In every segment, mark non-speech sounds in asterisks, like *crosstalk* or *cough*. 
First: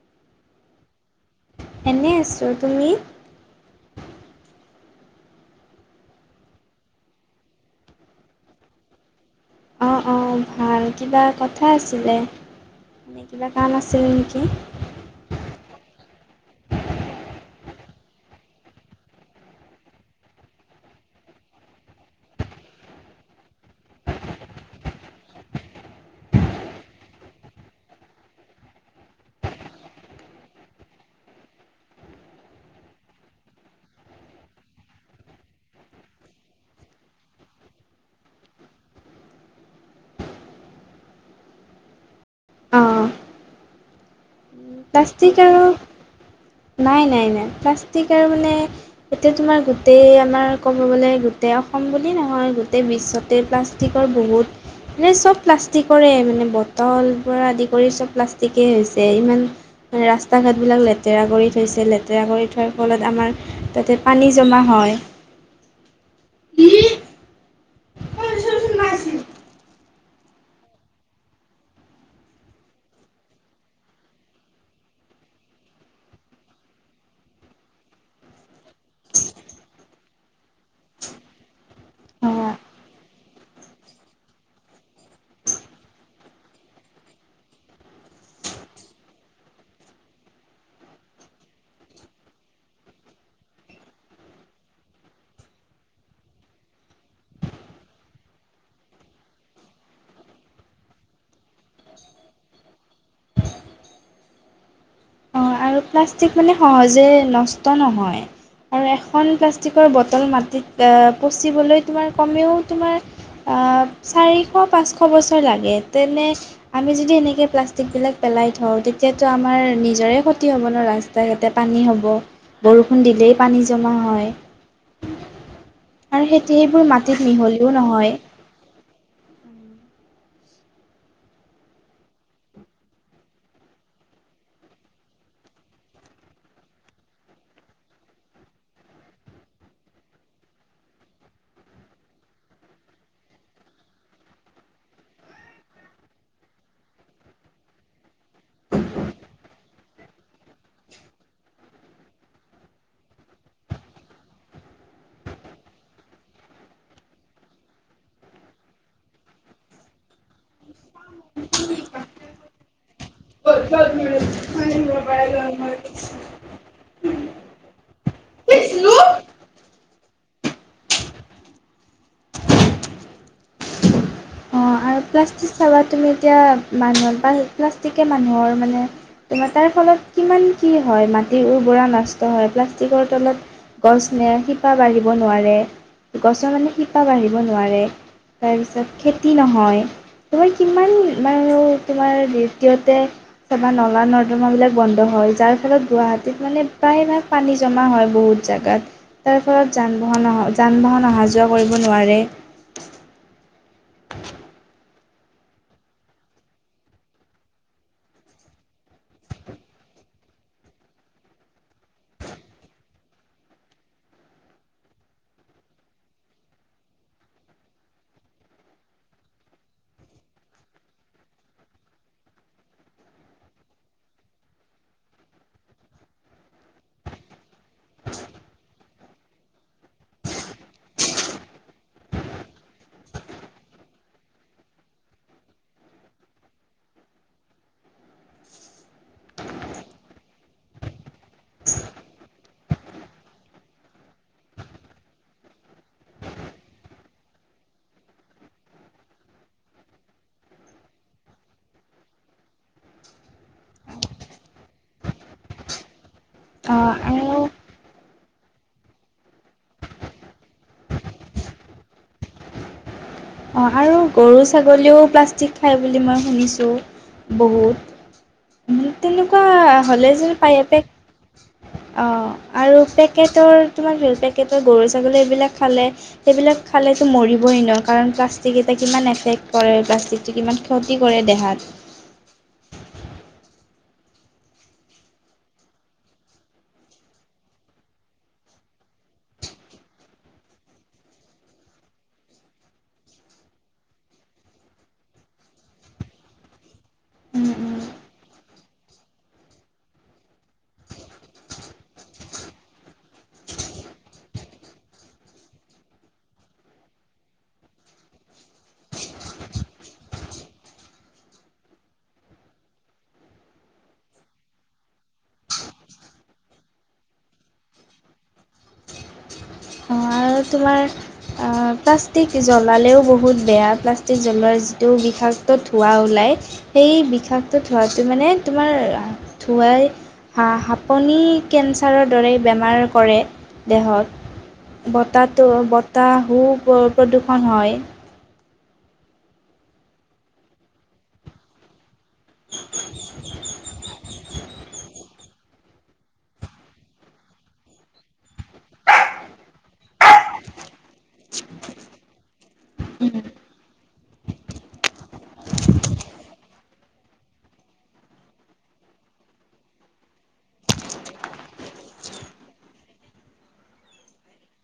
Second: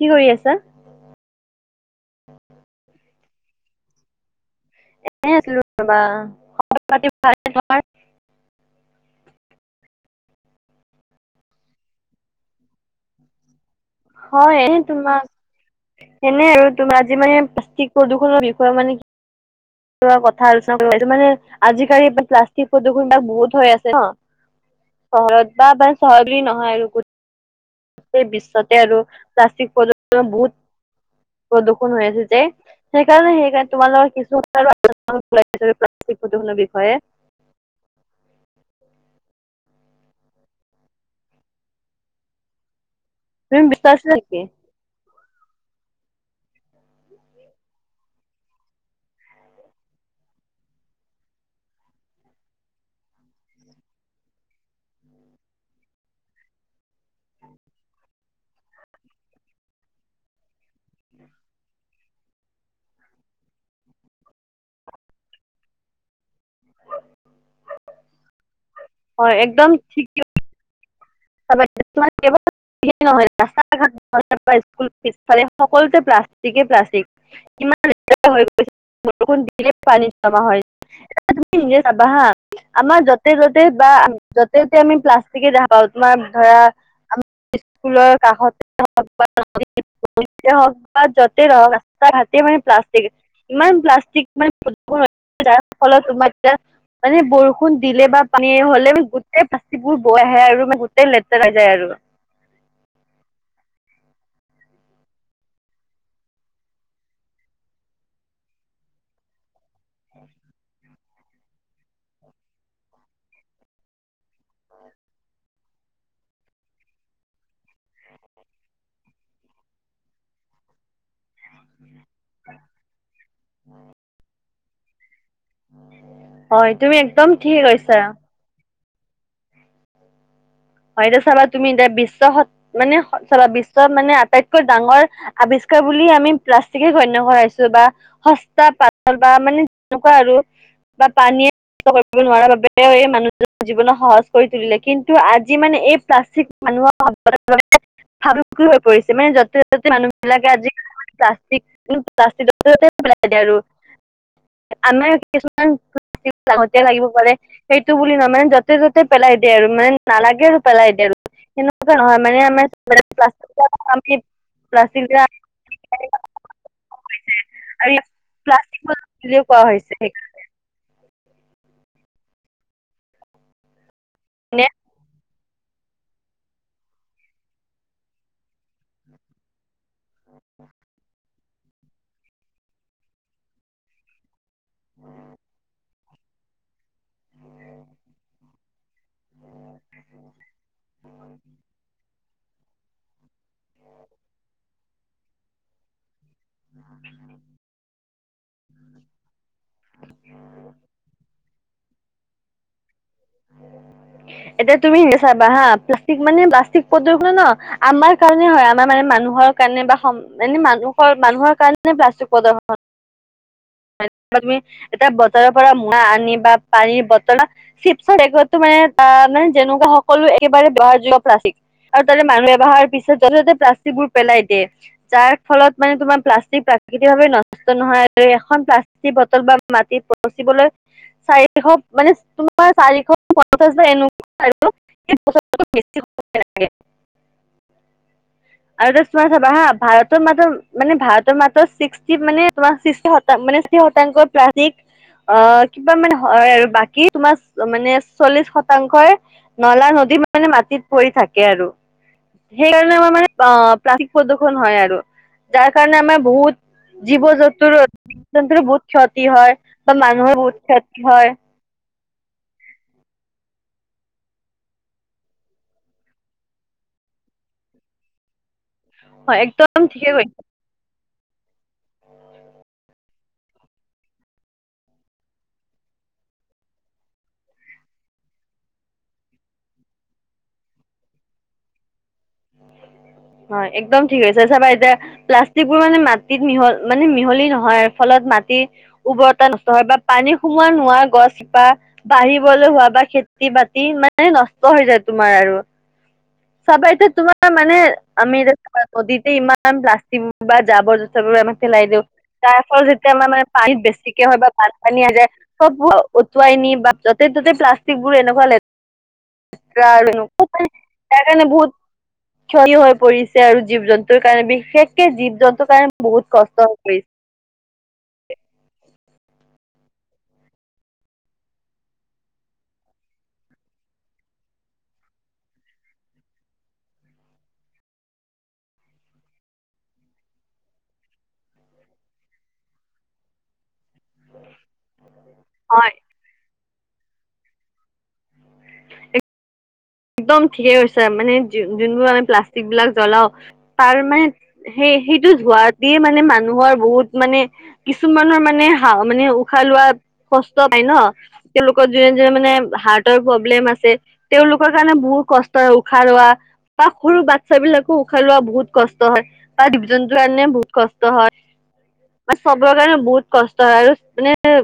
কি কৰি আছা? এনে আছোঁ। তুমি? এনে আছিলোঁ ৰবা। খবৰ পাতি ভালনে তোমাৰ? *inaudible* অ-অ, ভাল কিবা কথা আছিলে? কিবা কাম আছিল? নেকি হয় তোমাৰ সেনে আৰু তুমাৰ আজি মানে প্লাষ্টিক প্ৰদূষণৰ বিষয়ে মানে কথা আলোচনা কৰিব ওলাইছো। মানে আজিকালি প্লাষ্টিক প্ৰদূষণ বিলাক বহুত হৈ আছে ন। চহৰত বা প চহৰত বুলি নহয় আৰু গোটেই বিশ্বতে আৰু প্লাষ্টিক প্ৰদূষণ বহুত প্ৰদূষণ হৈ আছে যে। সেইকাৰণে সেইকাৰণে তোমালোকৰ কিছু কথা আলোচনা কৰিব ওলাইছিলোঁ প্লাষ্টিক প্ৰদূষণৰ বিষয়ে। *inaudible* অঁ তুমি *unintelligible* নেকি প্লাষ্টিক আৰু নাই-নাই-নাই। প্লাষ্টিক আৰু মানে এতিয়া তোমাৰ গোটেই আমাৰ কব গলে গোটেই অসম বুলি নহয় গোটেই বিশ্বতে প্লাষ্টিকৰ বহুত মানে চব প্লাষ্টিকৰে মানে বটল পৰা আদি কৰি চব প্লাষ্টিকেই হৈছে। ইমান মানে ৰাস্তা ঘাটবিলাক লেতেৰা কৰি থৈছে। লেতেৰা কৰি থোৱাৰ ফলত আমাৰ তাতে পানী জমা হয়। *inaudible* অ একদম ঠিকে *unintelligible* স নহয় ৰাস্তা- ঘাট, স্কুলপিছফালে সকলোতে প্লাষ্টিকে, প্লাষ্টিক। ইমান লেতেৰা হৈ গৈছে বৰষুণ দিল পানী জমা হয়। তুমি নিজে চাবা হা অঁ আমাৰ য'তে য'তে বা য'তে ত'তে আমি প্লাষ্টিকে দেখা পাওঁ তোমাৰ ধৰা আমাৰ স্কুলৰ কাষতে হওঁক বা নদীৰ হওঁক বা য'তে নহওঁক ৰাস্তা- ঘাটে মানে প্লাষ্টিক। ইমান প্লাষ্টিক মানে *unintelligible* যাৰ ফলত তোমাক এতিয়া মানে বৰষুণ দিলে বা পানী হলে গোটেই *unintelligible* আহে আৰু গোটেই লেতেৰা হৈ যায় আৰু। অঁ আৰু প্লাষ্টিক মানে সহজে নষ্ট নহয়। আৰু এখন প্লাষ্ট পাষ্টিকৰ বটল মাটিত পচিবলৈ তোমাৰ কমেও তোমাৰ চাৰি শ পাঁচশ বছৰ লাগে। তেনে আমি যদি এনেকে প্লাষ্টিকবিলাক পেলাই থওঁ তেতিয়াটো আমাৰ নিজৰে স হ'ব ন ৰাস্তা ঘাটেই পানী হ'ব। বৰষুণ দিলেই পানী জমা হয়। আৰু সেতি হয় সেইবোৰ তুমি একদম মাটিত ঠিক মিহলিও কৈছা নহয়। হয়, এতিয়া চাবা তুমি এতিয়া বিশ্ব স মানে চাবা বিশ্ব মানে আটাইতকৈ ডাঙৰ আৱিছ বুলি আমি প্লাষ্টিকে গণ্য কৰাইছো বা সস্তা, পাতল বা মানে যেনেকুৱা আৰু বা পানীয়ে নষ্ট কৰিব নোৱাৰা বাবেও এই মানুহ জীৱনক সহজ কৰি তুলিলে। কিন্তু আ যি মানে এই প্লাষ্টিক মানুহ *unintelligible* ভাবুুকি হৈ পৰিছে মানে য'তে ত' মানুহ বিলাকে আজিকালি প্লাষ্টিক পেলাই আৰু আমাৰ কিছুমান লতি লাগিব পাৰে সেইটো বুলি নহয় মানে যতে ত'তে পেলাই দিয়ে আৰু মানে *unintelligible* নালাগে পেলাইদে *unintelligible* সনেকা নহয় মানে আম প্লাষ্টিক *unintelligible* *unintelligible* *unintelligible* *inaudible* আৰু প্লাষ্টিক বুলি কোৱা হৈছে সেইকাৰণে নে অঁ আৰু প্লাষ্টিক চাবা তুমি এতিয়া মানুহ প্লাষ্টিকে মানুহৰ মানে তোমাৰ তাৰ ফলত কিমান কি হয় মাটিৰ উৰ্বৰা নষ্ট হয় প্লাষ্টিকৰ তলত গছ নিয় শ *unintelligible* চা বাঢ়িব নোৱাৰে গছৰ মানে শিপা বাঢ়িব নোৱাৰে তাৰপিছত খেতি নহয় তোমাৰ কিমান মান তোমাৰ দ্বিতীয়তে চবা নলা নৰ্দমাবিলাক বন্ধ হয় যাৰ ফলত গুৱাহাটীত মানে প্ৰায়ভাগ পানী জমা হয় বহুত *unintelligible* জাগাত তাৰ ফলত যান বাহন অ যান বাহন অহা যোৱা কৰিব নোৱাৰে অ *unintelligible* এতিয়া তুমি নি চাবা হা প্লাষ্টিক মানে প্লাষ্টিক প্ৰদূষণ ন আমাৰ কাৰণে হয় আমাৰ মানে মানুহ *unintelligible* মানুহৰ কাৰণে বা এনে মানুহৰ মানুহৰ কাৰণে প্লাষ্টিক প্ৰদূষণ হয় তুমি এতিয়া বতৰৰ পৰা মৰা আনি বা পানীৰ বতল চিপো মানে ত *unintelligible* মানে যেনেকুৱা সকলো একেবাৰে ব্যৱহাৰ যোগ্য প্লাষ্টিক আৰু তাতে মানুহ এবাহাৰ পিছত যতে ত'তে প্লাষ্টিকবোৰ পেলাই দিয়ে যাৰ ফলত মানে তোমাৰ প্লাষ্টিক *unintelligible* প্ৰাকৃতিক ভাৱে নষ্ট নহয় আৰু এখন প্লাষ্টিক বটল বা মাটি পচিবলৈ চাৰিশ মানে তোমাৰ চাৰিশ পঞ্চাছ বা এনেকুৱা আৰু *unintelligible* *unintelligible* *inaudible* আৰু তোমাৰ চাবা হা ভাৰতৰ মাতৰ মানে ভাৰতৰ মাত্ৰ ছিক্সি মানে তোমাৰ *unintelligible* মানে সিহতৰ প্লাষ্টিক *unintelligible* অ কিবা মানে হয় আৰু বাকী তোমাৰ মানে চল্লিশ শতাংশই নলা নদী মানে মাটিত পৰি থাকে আৰু সেইকাৰণে আমাৰ মানে অ প্ৰাক *unintelligible* প্ৰদৰ্ক্ষন হয় আৰু *unintelligible* যাৰ কাৰণে আমাৰ বহুত অ', জীৱ আৰু জন্তুৰ জীৱ জন্তুৰ বহুত ক্ষতি হয় বা মানুহৰ বহুত ক্ষতি হয় অঁ আৰু গৰু ছাগলীয়েও প্লাষ্টিক খায় বুলি মই শুনিছোঁ বহুত তেনেকুৱা একদম ঠিকে হ'লে কৈছা যেন পায়াপেক *unintelligible* হয় অঁ আৰু পেকেটৰ তোমাৰ পেকেটৰ গৰু ছাগলী এইবিলাক খালে সেইবিলাক খালে *unintelligible* মৰিব এ নোৱাৰ কাৰণ ত *unintelligible* প্লাষ্টিক এটা কিমান এফেক্ট কৰে প্লাষ্টিকটো কিমান ক্ষতি কৰে দেহাত উ হয় এক্দম ঠিক হৈছে চাবা এতিয়া প্লাষ্টিক বোৰ মানে মাটিত মিহল মানে মিহলি নহয় ফলত ম *unintelligible* উৰ্বৰতা নষ্ট হয় বা পানী সোমোৱা নোৰোৱা *unintelligible* গছ শিপা বাঢ়িবলৈ হোৱা বা খেতি বাতি মানে নষ্ট হৈ যায় তোমাৰ আৰু চাবা এতি তোমাৰ উম, মানে উম। আমি এতি নদীতে ইমান প্লাষ্টিকোৰ বা জাবৰ জোথৰ বোৰ আমাক পেলাই দিওঁ *unintelligible* তাৰ ফলত যেতিয়া আমাৰ মানে পানীত বেছিকে হয় বা বানপানী আহ যায় সব উটুৱাই নি বা তাতে প্লাষ্টিকবোৰ এনেকুৱা লেতেৰা আৰু তাৰ কাৰণে বহুত ক্ষতি হৈ পৰিছে আৰু জীৱ জন্তুৰ কাৰণে বিশেষকে জীৱ জন্তুৰ কাৰণে বহুত কষ্ট হৈ পৰিছে। *unintelligible* *inaudible* আৰু তোমাৰ প্লাষ্টিক জ্বলালেও বহুত বেয়া প্লাষ্টিক জ্বলোৱাৰ যিটো বিষ *unintelligible* বিষাক্ত ধোঁৱা ওলায় সেই বিষাক্ত ধোঁৱাটো মানে তোমাৰ ধোঁৱাই *unintelligible* হ হাপনি কেঞ্চাৰৰ দৰেই বেমাৰ কৰে দেহত। *unintelligible* বতাহটো হয় বতাহাহু প্ৰদূষণ হয়। একদম ঠিকে ছে মানে যোনবোৰ আমি প্লাষ্টিক বিলাক জ্বলাও তাৰ মানে সেই সেইটো ধোৱাঁ দিয়ে মানে মানুহৰ বহুত মানে কিছুমানৰ মানে হা মানে উশাহ লোৱা কষ্ট- লোকৰ যোনে যোনে হাটৰ প্ৰব্লেম আছে- ৰ কাৰণে বহুত কষ্ট হয় উশাহ ৰোৱা বা সৰু বাচ্ছা বিলাকো উশাহ ৰোৱা বহুত কষ্ট হয়। ডিভি জন্তৰ কাৰণে বহুত কষ্ট হয়। মান চবৰে কাৰণে বহুত কষ্ট হয় আৰু মানে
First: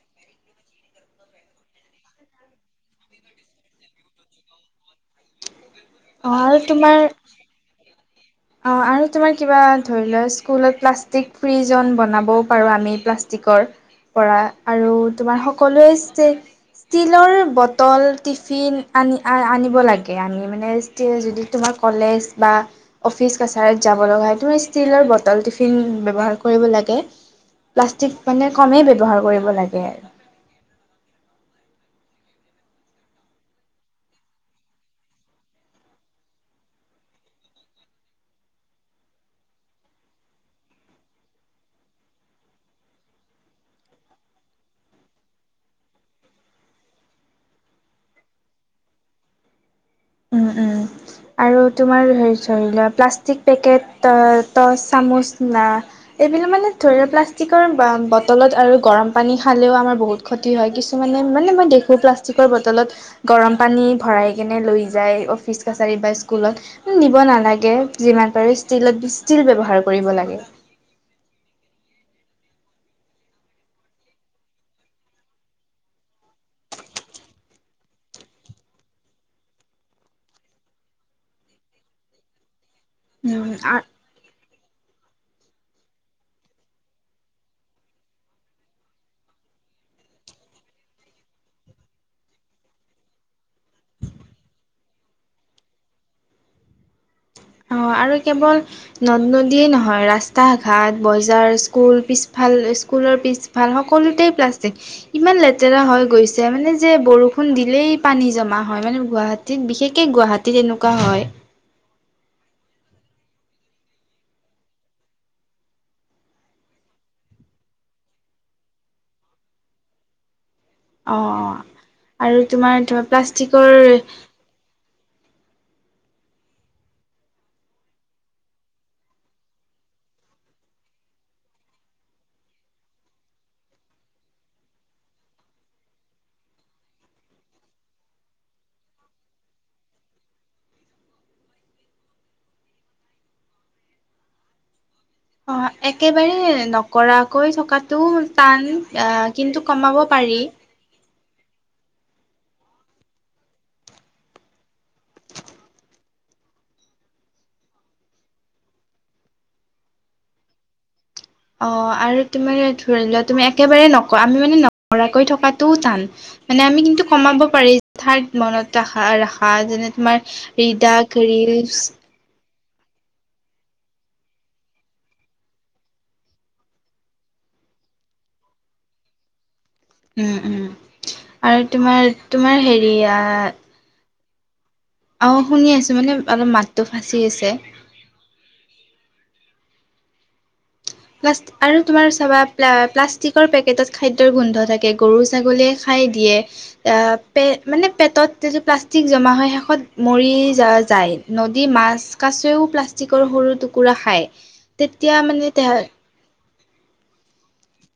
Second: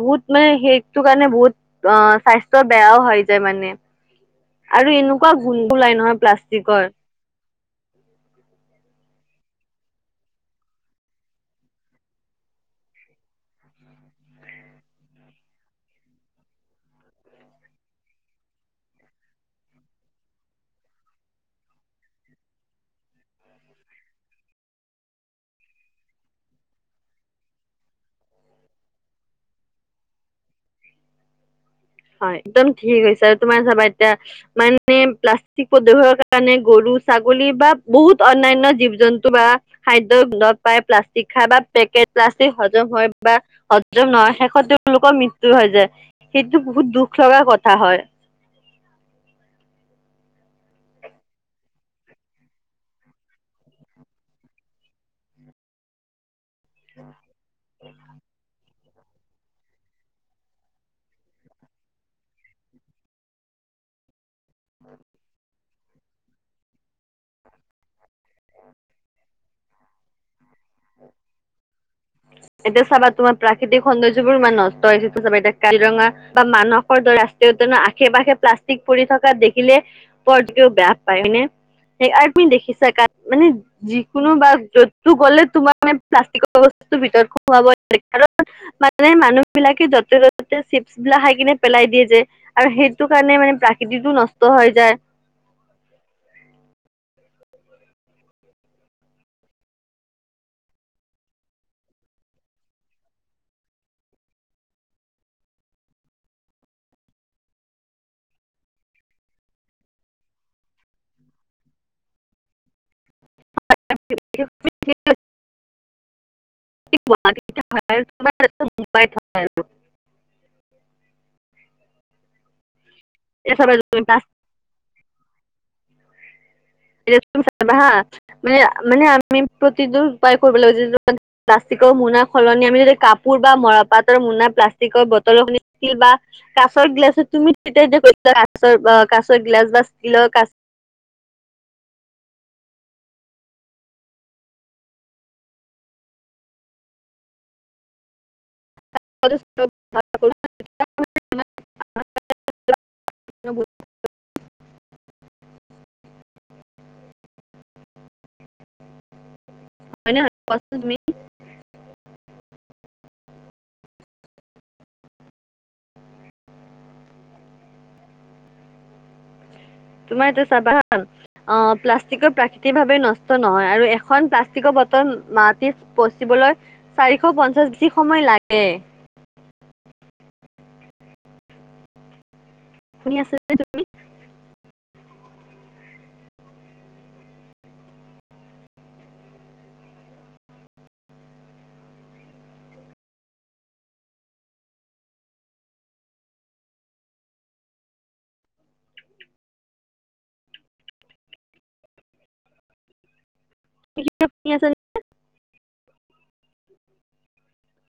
বহুত মানে সেইটো কাৰণে বহুত অ স্বাস্থ্য বেয়াও হৈ যায় মানে- আৰু এনেকুৱা ভুল অঁ আৰু তোমাৰ অ আৰু তোমাৰ কিবা ধৰি লোৱা স্কুলত প্লাষ্টিক ফ্ৰীজন বনাবও পাৰো আমি প্লাষ্টিকৰ পৰা আৰু তোমাৰ সকলোৱে ষ্টীলৰ বটল টিফিন আনি আনিব লাগে আনি মানে ষ্টিল যদি তোমাৰ কলেজ বা অফিচ কাছাৰত যাব লগা হয় তুমি ষ্টীলৰ বটল টিফিন ব্যৱহাৰ কৰিব লাগে প্লাষ্টিক মানে কমেই ব্যৱহাৰ কৰিব লাগে আৰু উম। হয় একদম ঠিক হৈছে আৰু তোমাৰ চাবা এতিয়া মানে প্লাষ্টিক প্ৰদূষৰ কাৰণে গৰু- ছাগলী বা বহুত অন্যান্য জীৱ জন্তু বা খাদ্য উন্নত পায় প্লাষ্টিক খাই বাে- কে হজম হয় বা হজম নহয় শেষত তেওঁলোকৰ মৃত্যু হৈ যায়। টো বহুত দুখ লগাৰ কথা হয়। উম উম আৰু তোমাৰ ধৰি লোৱা প্লাষ্টিক পেকেট টচ চামুচ এইবিলাক মানে ধৰি প্লাষ্টিকৰ বা বটলত আৰু গৰম পানী খালো আমাৰ বহুত ক্ষতি হয় মানে কিছুমানে মই দেখি পেলাই প্লাষ্টিক বটলত গৰম পানী ভৰাই কেনে লৈ যায় অফিচ বা স্কুলত নিব নালাগে যিমান পাৰে ষ্টিলত ষ্টিল ব্যৱহাৰ কৰিব লাগে *inaudible* এতিয়া চাবা তোমাৰ প্ৰাকৃতিক সৌন্দৰ্য্যবোৰ ইমান নষ্ট হৈছে য়া চাবা এতিয়া কাজিৰঙা বা মানসৰ দৰে ৰাস্ত উত আখে পাশে প্লাষ্টিক পৰি থকা দেখিলে পৰকও বেয়া পায়নে? সেই আৰু তুমি দেখিছা কা মানে উম যিকোনো বা যো গ'লে তোমাৰ মে প্লাষ্টিকৰ বিতৰ্ক হ কাৰ মানে মানুহ বিলাকে য'তে ত'তে চিপছ বিলাক খাই কিনে পেলাই লাই দিয়ে যে আৰু সেইটো কাৰণে মানে প্ৰাকৃতিতটো নষ্ট হৈ যায়। উম।। অঁ আৰু কেৱল নদ নদীয়ে নহয় ৰাস্তা ঘাট বজাৰ স্কুল পিছফাল স্কুল পিছফাল সকলোতে প্লাষ্টিক ইমান লেতেৰা হৈ গৈছে মানে যে বৰষুণ দিলেই পানী জমা হয় মানে গুৱাহাটীত বিশেষকে গুৱাহাটীত এনেকুৱা হয়। *inaudible* *inaudible* মুম্বাইৰ থকা অঁ অঁ আৰু তোমাৰ ধ হৈ প্লাষ্টিকৰ যায়। হা মানে মানে, আ প্ৰতিদ উপায় কৰিব লাগ। মোনা সলনি আমি যদি কাপোৰ বা মৰা পাতৰ মনা প্লাষ্টিকৰ বটল খ আছিল বা ক। কাছৰ গিলাছ তুমি তেতিয়া কৰিছা কাচৰ কাছৰ গিলাছ বা ষ্টিলৰ কাছ। অঁ একেবাৰে নকৰাকৈ থকাতটো টান। কিন্তু কমাব পাৰি। অনু। হয় নে নহয় কোৱাচোন তুমি। অ আৰু তোমাৰ ধৰি লোৱা তুমি একেবাৰে নক আমি মানে নকৰাকৈ থকাতটোও টান, মানে আমি কিন্তু কমাব পাৰি মনত ৰাখা। আহ যেনে তোমাৰ এতিয়া চাবা অ ৰিদাকৰিলচ। প্লাষ্টিকৰ প্ৰাকৃতিক ভাৱে নষ্ট নহয়, আৰু এখন প্লাষ্টিকৰ বটল মাটিত পচিবলৈ, চাৰিশ পঞ্চাশ। যি সময় লাগে। উম, উম আৰু তোমাৰ তোমাৰ শুনি হেৰিয়া। আছে টো ফাঁচি আছে। আৰু তোমাৰ চাবা প্লাষ্টিকৰ পেকেটত খাদ্যয়ৰ গোন্ধ থাকে গৰু ছাগলীয়ে। খাই দিয়ে পে পেত প্লেলাষ্টিক জেমা হয় মৰি যায়। নদী মাছ কাছেও প্লাষ্টিকৰ সৰু টুকুৰা খায়, শুনি আছে তেতিয়া মানে। *unintelligible*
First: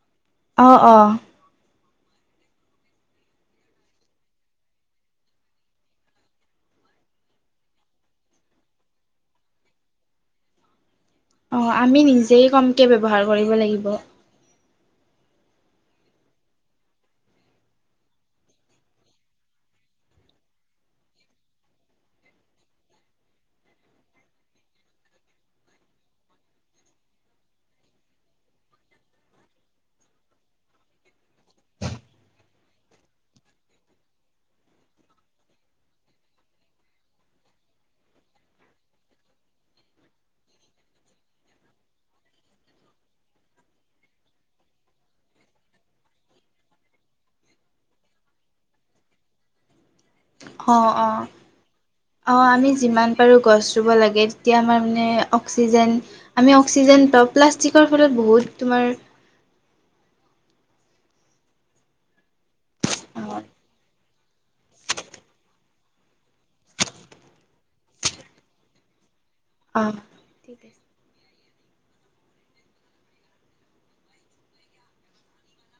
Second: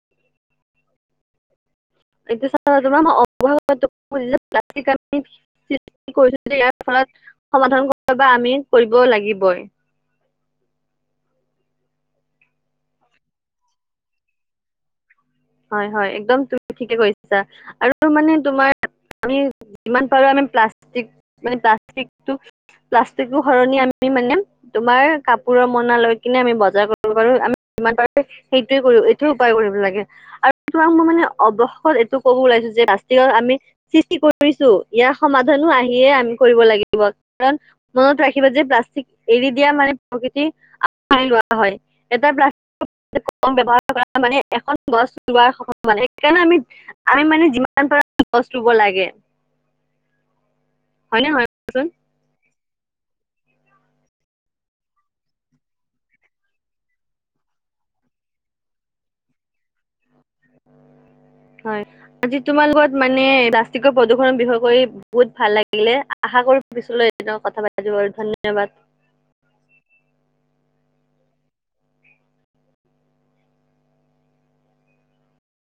অহ অ। *unintelligible* এতিয়ামাৰ অ যে ইয়াৰ ফলত। সমাধান কৰ বা আমি কৰিব লাগিবই। অ আমি নিজেই কমকে ব্যৱহাৰ কৰিব লাগিব। হয় হয় একদম তুমি ঠিকে কৈছছা আৰু মানে তোমাৰ আমি যিমান পাৰো আমি। প্লাষ্টিক মানে প্লাষ্টিকটো। প্লাষ্টিকো সলনি আমি মানে, তোমাৰ কাপোৰৰ মনা লৈ কিনে আমি বজাৰ কৰিব পাৰো। যিমান পাৰে সেইটোৱে কৰিব এইটোয়ে উপায় কৰিব লাগে। আৰু তোমাক মই মানে অৱসত এইটো কব ওলাইছো যে প্লাষ্টিকত, আমি সৃষ্টি কৰিছো ইয়াৰ সময়। আহিয়ে আমি কৰিব লাগিব, কাৰণ মনত ৰাখিব যে প্লাষ্টিক এৰি দিয়া মানে প্ৰকৃতিৰ। লোৱা হয়, এটা প্লাষ্টিক ব্যৱহাৰ কৰা মানে এখন গছ। ৰোৱাৰ সম্ভাৱান সেইকাৰণে আমি, আমি মানে যিমান পাৰ গছ ৰুব লাগে। অ অ, হয় নে নহয় কোৱাচোন অ আমি। যিমান পাৰো গছ ৰুব লাগে তেতিয়া আমাৰ মানে অক্সিজেন, আমি অক্সিজেন পাওঁ প্লাষ্টিকত। ফলত বহুত তোমাৰ। উ। *unintelligible* হয়। আজি তোমাৰ লগত মানে অঁ প্লাষ্টিকৰ প্ৰদূৰণৰ বিষয়ে কৰি, বহুত ভাল লাগিলে আশা কৰো পিছ। কথা পাতি ব ধন্যবাদ। অ আছে।